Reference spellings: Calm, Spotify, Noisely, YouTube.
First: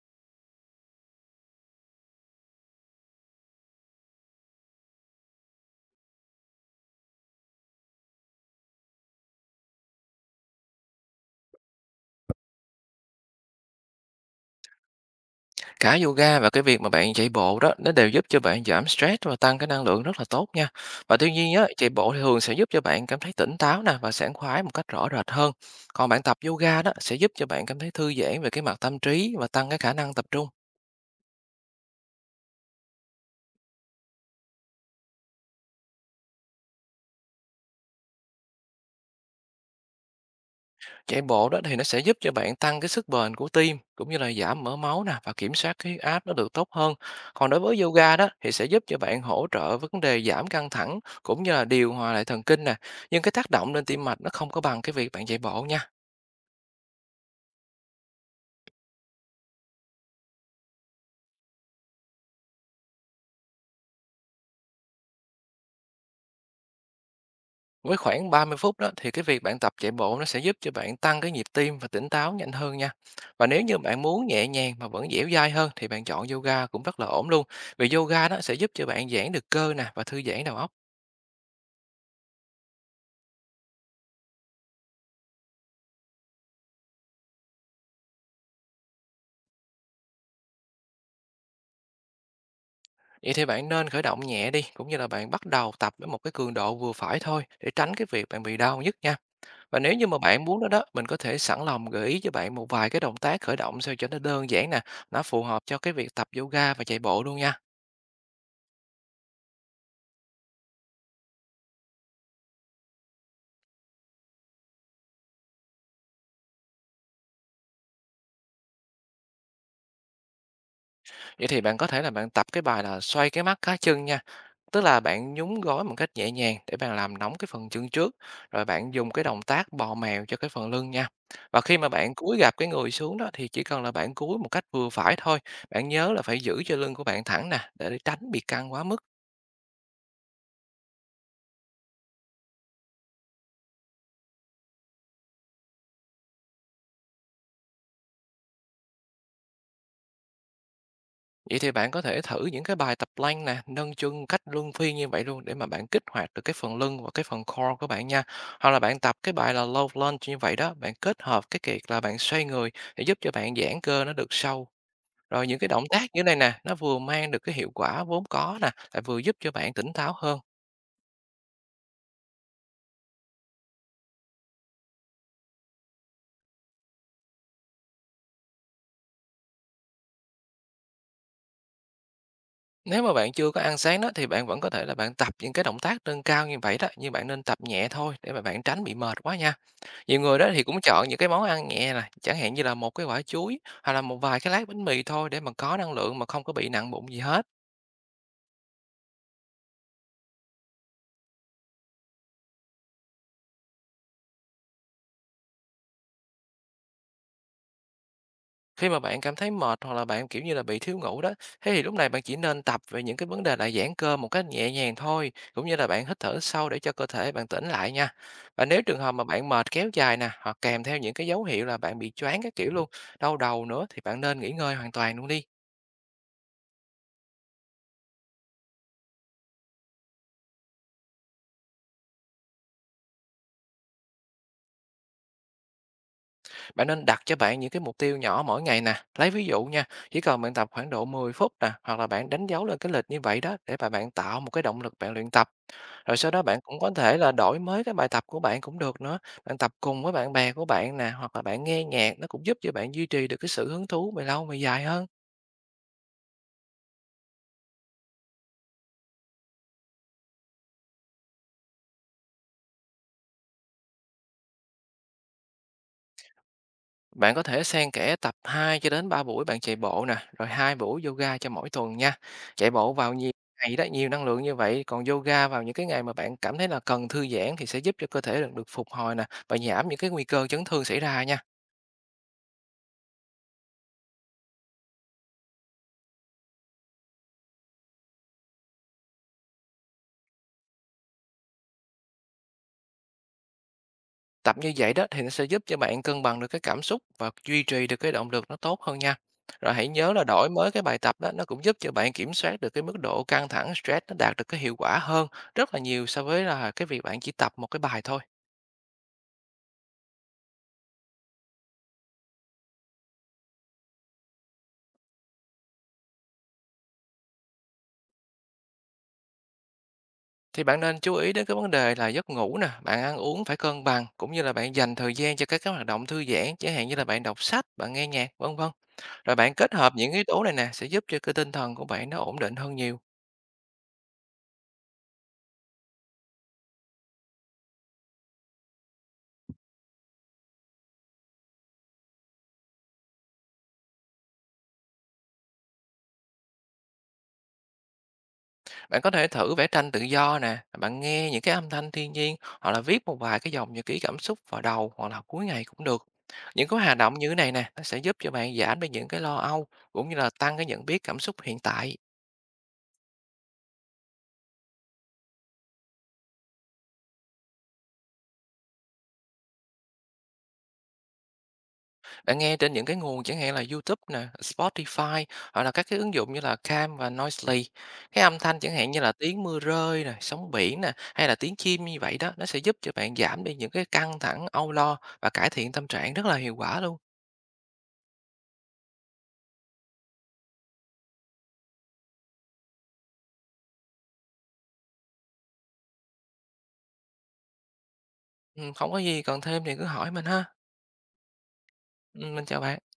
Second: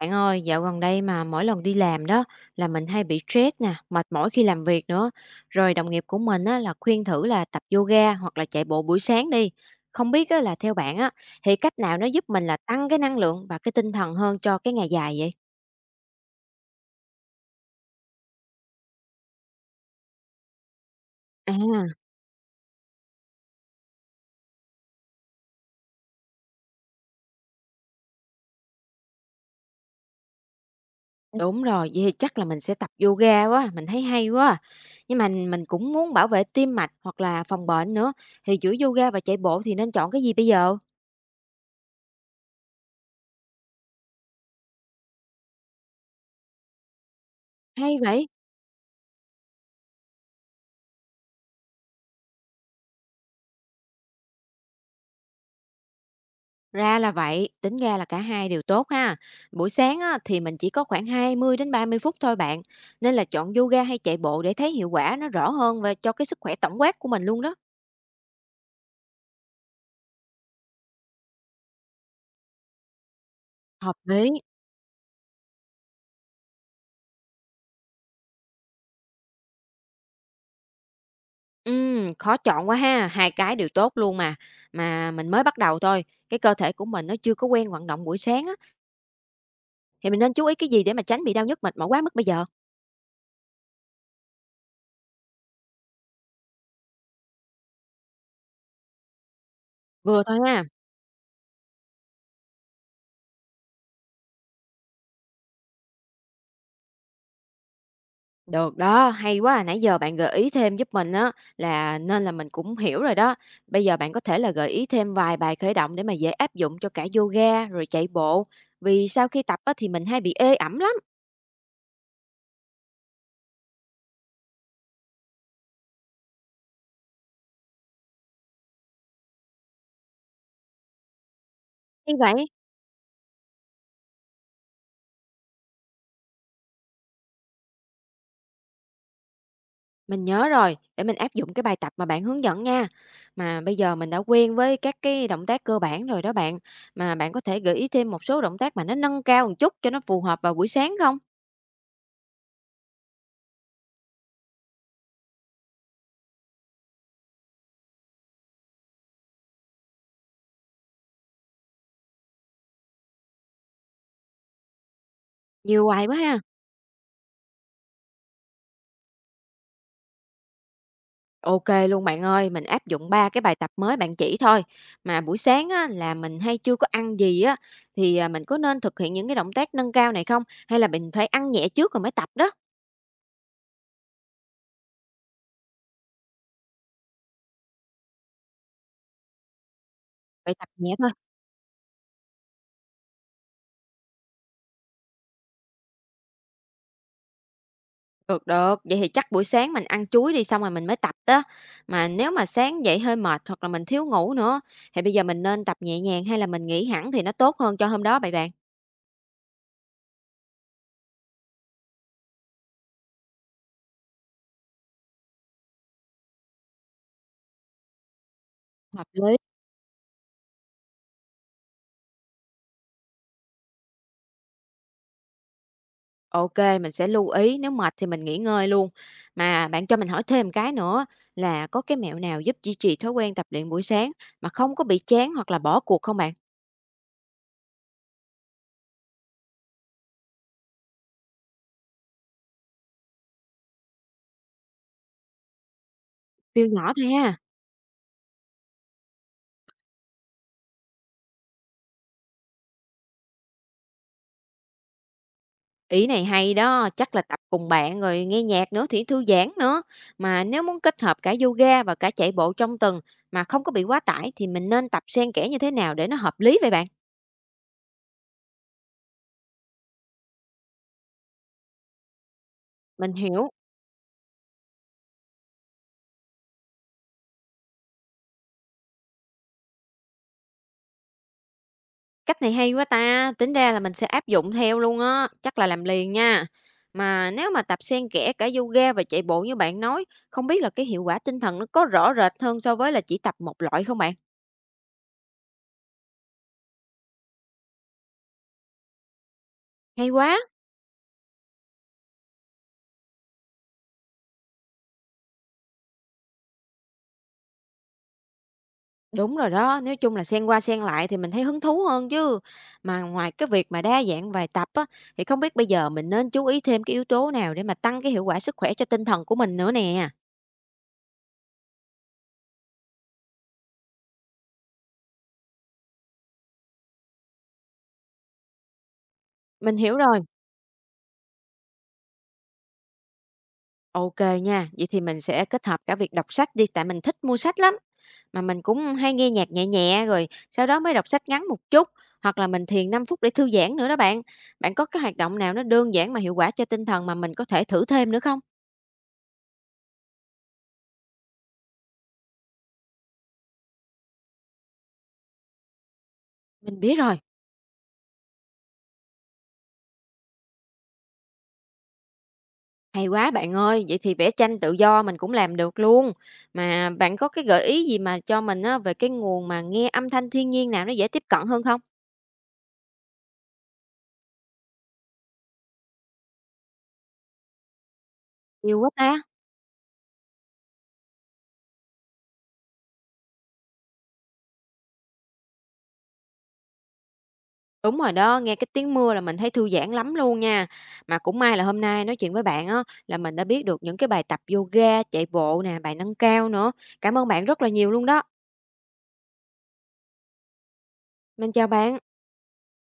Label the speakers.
Speaker 1: Bạn ơi, dạo gần đây mà mỗi lần đi làm đó là mình hay bị stress nè, mệt mỏi khi làm việc nữa. Rồi đồng nghiệp của mình á, là khuyên thử là tập yoga hoặc là chạy bộ buổi sáng đi. Không biết á, là theo bạn á, thì cách nào nó giúp mình là tăng cái năng lượng và cái tinh thần hơn cho cái ngày dài vậy?
Speaker 2: Cả yoga và cái việc mà bạn chạy bộ đó, nó đều giúp cho bạn giảm stress và tăng cái năng lượng rất là tốt nha. Và tuy nhiên á,
Speaker 1: À,
Speaker 2: chạy bộ thì thường sẽ giúp cho bạn cảm thấy tỉnh táo nè và sảng khoái một cách rõ rệt hơn. Còn bạn tập yoga đó sẽ giúp cho bạn cảm thấy thư giãn về cái mặt tâm trí và tăng cái khả năng tập trung.
Speaker 1: đúng rồi, vậy thì chắc là mình sẽ tập yoga quá, mình thấy hay quá. À. Nhưng mà mình cũng muốn bảo vệ tim mạch hoặc là phòng bệnh nữa. Thì giữa yoga và chạy bộ thì nên chọn cái gì bây giờ?
Speaker 2: Chạy bộ đó thì nó sẽ giúp cho bạn tăng cái sức bền của tim cũng như là giảm mỡ máu nè và kiểm soát cái huyết áp nó được tốt hơn. Còn đối với
Speaker 1: Hay
Speaker 2: yoga
Speaker 1: vậy?
Speaker 2: đó thì sẽ giúp cho bạn hỗ trợ vấn đề giảm căng thẳng cũng như là điều hòa lại thần kinh nè. Nhưng cái tác động lên tim mạch nó không có bằng cái việc bạn chạy bộ nha.
Speaker 1: Ra là vậy, tính ra là cả hai đều tốt ha. Buổi sáng á, thì mình chỉ có khoảng 20 đến 30 phút thôi bạn, nên là chọn yoga hay chạy bộ để thấy hiệu quả nó rõ hơn và cho cái sức khỏe tổng quát của mình luôn đó.
Speaker 2: Với khoảng 30 phút đó thì cái việc bạn tập chạy bộ nó sẽ giúp cho bạn tăng cái nhịp tim và tỉnh táo nhanh hơn nha. Và nếu như
Speaker 1: Hợp
Speaker 2: bạn muốn
Speaker 1: lý.
Speaker 2: nhẹ nhàng mà vẫn dẻo dai hơn thì bạn chọn yoga cũng rất là ổn luôn. Vì yoga đó sẽ giúp cho bạn giãn được cơ nè và thư giãn đầu óc.
Speaker 1: Ừ, khó chọn quá ha, hai cái đều tốt luôn mà. Mà mình mới bắt đầu thôi, cái cơ thể của mình nó chưa có quen vận động buổi sáng á, thì mình nên chú ý cái gì để mà tránh bị đau nhức mệt mỏi quá mức bây giờ?
Speaker 2: Vậy thì bạn nên khởi động nhẹ đi, cũng như là bạn bắt đầu tập với một cái cường độ vừa phải thôi để tránh cái việc bạn bị đau nhức nha. Và nếu như mà
Speaker 1: Vừa thôi
Speaker 2: bạn muốn
Speaker 1: ha.
Speaker 2: đó đó, mình có thể sẵn lòng gợi ý cho bạn một vài cái động tác khởi động sao cho nó đơn giản nè, nó phù hợp cho cái việc tập yoga và chạy bộ luôn nha.
Speaker 1: Được đó, hay quá à, nãy giờ bạn gợi ý thêm giúp mình á, là nên là mình cũng hiểu rồi đó. Bây giờ bạn có thể là gợi ý thêm vài bài khởi động để mà dễ áp dụng cho cả yoga rồi chạy bộ. Vì sau khi tập á, thì mình hay bị ê ẩm lắm.
Speaker 2: Vậy thì bạn có thể là bạn tập cái bài là xoay cái mắt cá chân nha, tức là bạn nhún gối một cách nhẹ nhàng để bạn làm nóng cái phần chân trước, rồi bạn dùng cái động tác bò mèo cho cái phần lưng nha. Và khi mà
Speaker 1: Như
Speaker 2: bạn
Speaker 1: vậy,
Speaker 2: cúi gạp cái người xuống đó thì chỉ cần là bạn cúi một cách vừa phải thôi, bạn nhớ là phải giữ cho lưng của bạn thẳng nè để tránh bị căng quá mức.
Speaker 1: mình nhớ rồi, để mình áp dụng cái bài tập mà bạn hướng dẫn nha. Mà bây giờ mình đã quen với các cái động tác cơ bản rồi đó bạn. Mà bạn có thể gợi ý thêm một số động tác mà nó nâng cao một chút cho nó phù hợp vào buổi sáng không?
Speaker 2: Vậy thì bạn có thể thử những cái bài tập plank nè, nâng chân cách luân phiên như vậy luôn để mà bạn kích hoạt được cái phần lưng và cái phần core của bạn nha. Hoặc là bạn tập cái bài là low lunge như vậy đó, bạn kết hợp cái việc là bạn xoay người để giúp cho bạn giãn cơ nó được sâu. Rồi những cái
Speaker 1: Nhiều
Speaker 2: động
Speaker 1: hoài
Speaker 2: tác
Speaker 1: quá
Speaker 2: như này
Speaker 1: ha.
Speaker 2: nè, nó vừa mang được cái hiệu quả vốn có nè, lại vừa giúp cho bạn tỉnh táo hơn.
Speaker 1: OK luôn bạn ơi, mình áp dụng 3 cái bài tập mới bạn chỉ thôi. Mà buổi sáng á, là mình hay chưa có ăn gì á, thì, mình có nên thực hiện những cái động tác nâng cao này không? Hay là mình phải ăn nhẹ trước rồi mới tập đó?
Speaker 2: Nếu mà bạn chưa có ăn sáng đó thì bạn vẫn có thể là bạn tập những cái động tác nâng cao như vậy đó, nhưng bạn nên tập nhẹ thôi để mà bạn tránh bị mệt quá nha. Nhiều người đó
Speaker 1: Phải
Speaker 2: thì
Speaker 1: tập
Speaker 2: cũng
Speaker 1: nhẹ
Speaker 2: chọn
Speaker 1: thôi.
Speaker 2: những cái món ăn nhẹ này, chẳng hạn như là một cái quả chuối hoặc là một vài cái lát bánh mì thôi để mà có năng lượng mà không có bị nặng bụng gì hết.
Speaker 1: Được, được, vậy thì chắc buổi sáng mình ăn chuối đi xong rồi mình mới tập đó. Mà nếu mà sáng dậy hơi mệt hoặc là mình thiếu ngủ nữa, thì bây giờ mình nên tập nhẹ nhàng hay là mình nghỉ hẳn thì nó tốt hơn cho hôm đó vậy bạn?
Speaker 2: Khi mà bạn cảm thấy mệt hoặc là bạn kiểu như là bị thiếu ngủ đó, thế thì lúc này bạn chỉ nên tập về những cái vấn đề là giãn cơ một cách nhẹ nhàng thôi, cũng như là bạn hít thở sâu để cho cơ thể bạn tỉnh lại nha. Và nếu trường
Speaker 1: Hợp
Speaker 2: hợp mà
Speaker 1: lý.
Speaker 2: bạn mệt kéo dài nè, hoặc kèm theo những cái dấu hiệu là bạn bị choáng các kiểu luôn, đau đầu nữa thì bạn nên nghỉ ngơi hoàn toàn luôn đi.
Speaker 1: OK, mình sẽ lưu ý, nếu mệt thì mình nghỉ ngơi luôn. Mà bạn cho mình hỏi thêm cái nữa là có cái mẹo nào giúp duy trì thói quen tập luyện buổi sáng mà không có bị chán hoặc là bỏ cuộc không bạn?
Speaker 2: Bạn nên đặt cho bạn những cái mục tiêu nhỏ mỗi ngày nè. Lấy ví dụ nha, chỉ cần bạn tập khoảng độ 10 phút nè, hoặc là bạn đánh dấu lên cái lịch như vậy đó để mà bạn tạo một cái động lực bạn luyện tập. Rồi sau đó bạn
Speaker 1: Tiêu
Speaker 2: cũng có
Speaker 1: nhỏ thôi
Speaker 2: thể
Speaker 1: ha.
Speaker 2: là đổi mới cái bài tập của bạn cũng được nữa. Bạn tập cùng với bạn bè của bạn nè, hoặc là bạn nghe nhạc nó cũng giúp cho bạn duy trì được cái sự hứng thú về lâu về dài hơn.
Speaker 1: Ý này hay đó, chắc là tập cùng bạn rồi nghe nhạc nữa thì thư giãn nữa. Mà nếu muốn kết hợp cả yoga và cả chạy bộ trong tuần mà không có bị quá tải thì mình nên tập xen kẽ như thế nào để nó hợp lý vậy bạn?
Speaker 2: Bạn có thể xen kẽ tập 2 cho đến 3 buổi bạn chạy bộ nè, rồi 2 buổi yoga cho mỗi tuần nha. Chạy bộ
Speaker 1: Mình
Speaker 2: vào nhiều
Speaker 1: hiểu.
Speaker 2: ngày đó, nhiều năng lượng như vậy, còn yoga vào những cái ngày mà bạn cảm thấy là cần thư giãn thì sẽ giúp cho cơ thể được phục hồi nè và giảm những cái nguy cơ chấn thương xảy ra nha.
Speaker 1: Cách này hay quá ta, tính ra là mình sẽ áp dụng theo luôn á, chắc là làm liền nha. Mà nếu mà tập xen kẽ cả yoga và chạy bộ như bạn nói, không biết là cái hiệu quả tinh thần nó có rõ rệt hơn so với là chỉ tập một loại không bạn?
Speaker 2: Tập như vậy đó thì nó sẽ giúp cho bạn cân bằng được cái cảm xúc và duy trì được cái động lực nó tốt hơn nha. Rồi hãy
Speaker 1: Hay
Speaker 2: nhớ là
Speaker 1: quá.
Speaker 2: đổi mới cái bài tập đó nó cũng giúp cho bạn kiểm soát được cái mức độ căng thẳng stress nó đạt được cái hiệu quả hơn rất là nhiều so với là cái việc bạn chỉ tập một cái bài thôi.
Speaker 1: Đúng rồi đó, nói chung là xen qua xen lại thì mình thấy hứng thú hơn chứ. Mà ngoài cái việc mà đa dạng bài tập á, thì không biết bây giờ mình nên chú ý thêm cái yếu tố nào để mà tăng cái hiệu quả sức khỏe cho tinh thần của mình nữa nè.
Speaker 2: Thì bạn nên chú ý đến cái vấn đề là giấc ngủ nè, bạn ăn uống phải cân bằng cũng như là bạn dành thời gian cho các cái hoạt động thư giãn, chẳng hạn như là bạn đọc sách, bạn nghe nhạc, vân vân. Rồi bạn kết
Speaker 1: Mình
Speaker 2: hợp
Speaker 1: hiểu
Speaker 2: những
Speaker 1: rồi.
Speaker 2: yếu tố này nè sẽ giúp cho cái tinh thần của bạn nó ổn định hơn nhiều.
Speaker 1: OK nha, vậy thì mình sẽ kết hợp cả việc đọc sách đi, tại mình thích mua sách lắm. Mà mình cũng hay nghe nhạc nhẹ nhẹ rồi sau đó mới đọc sách ngắn một chút, hoặc là mình thiền 5 phút để thư giãn nữa đó bạn. Bạn có cái hoạt động nào nó đơn giản mà hiệu quả cho tinh thần mà mình có thể thử thêm nữa không?
Speaker 2: Bạn có thể thử vẽ tranh tự do nè, bạn nghe những cái âm thanh thiên nhiên hoặc là viết một vài cái dòng nhật ký cảm xúc vào đầu hoặc là cuối ngày cũng được. Những
Speaker 1: Mình
Speaker 2: cái
Speaker 1: biết
Speaker 2: hoạt động
Speaker 1: rồi,
Speaker 2: như thế này nè, nó sẽ giúp cho bạn giảm đi những cái lo âu cũng như là tăng cái nhận biết cảm xúc hiện tại.
Speaker 1: hay quá bạn ơi, vậy thì vẽ tranh tự do mình cũng làm được luôn. Mà bạn có cái gợi ý gì mà cho mình á về cái nguồn mà nghe âm thanh thiên nhiên nào nó dễ tiếp cận hơn không?
Speaker 2: Bạn nghe trên những cái nguồn chẳng hạn là YouTube nè, Spotify hoặc là các cái ứng dụng như là Calm và Noisely. Cái âm thanh chẳng
Speaker 1: Nhiều quá
Speaker 2: hạn như là
Speaker 1: ta.
Speaker 2: tiếng mưa rơi nè, sóng biển nè hay là tiếng chim như vậy đó, nó sẽ giúp cho bạn giảm đi những cái căng thẳng, âu lo và cải thiện tâm trạng rất là hiệu quả luôn.
Speaker 1: Đúng rồi đó, nghe cái tiếng mưa là mình thấy thư giãn lắm luôn nha. Mà cũng may là hôm nay nói chuyện với bạn á là mình đã biết được những cái bài tập yoga, chạy bộ nè, bài nâng cao nữa. Cảm ơn bạn rất là nhiều luôn đó.
Speaker 2: Ừ, không có gì cần thêm thì cứ hỏi mình ha.
Speaker 1: Mình chào bạn.
Speaker 2: Ừ, mình chào bạn.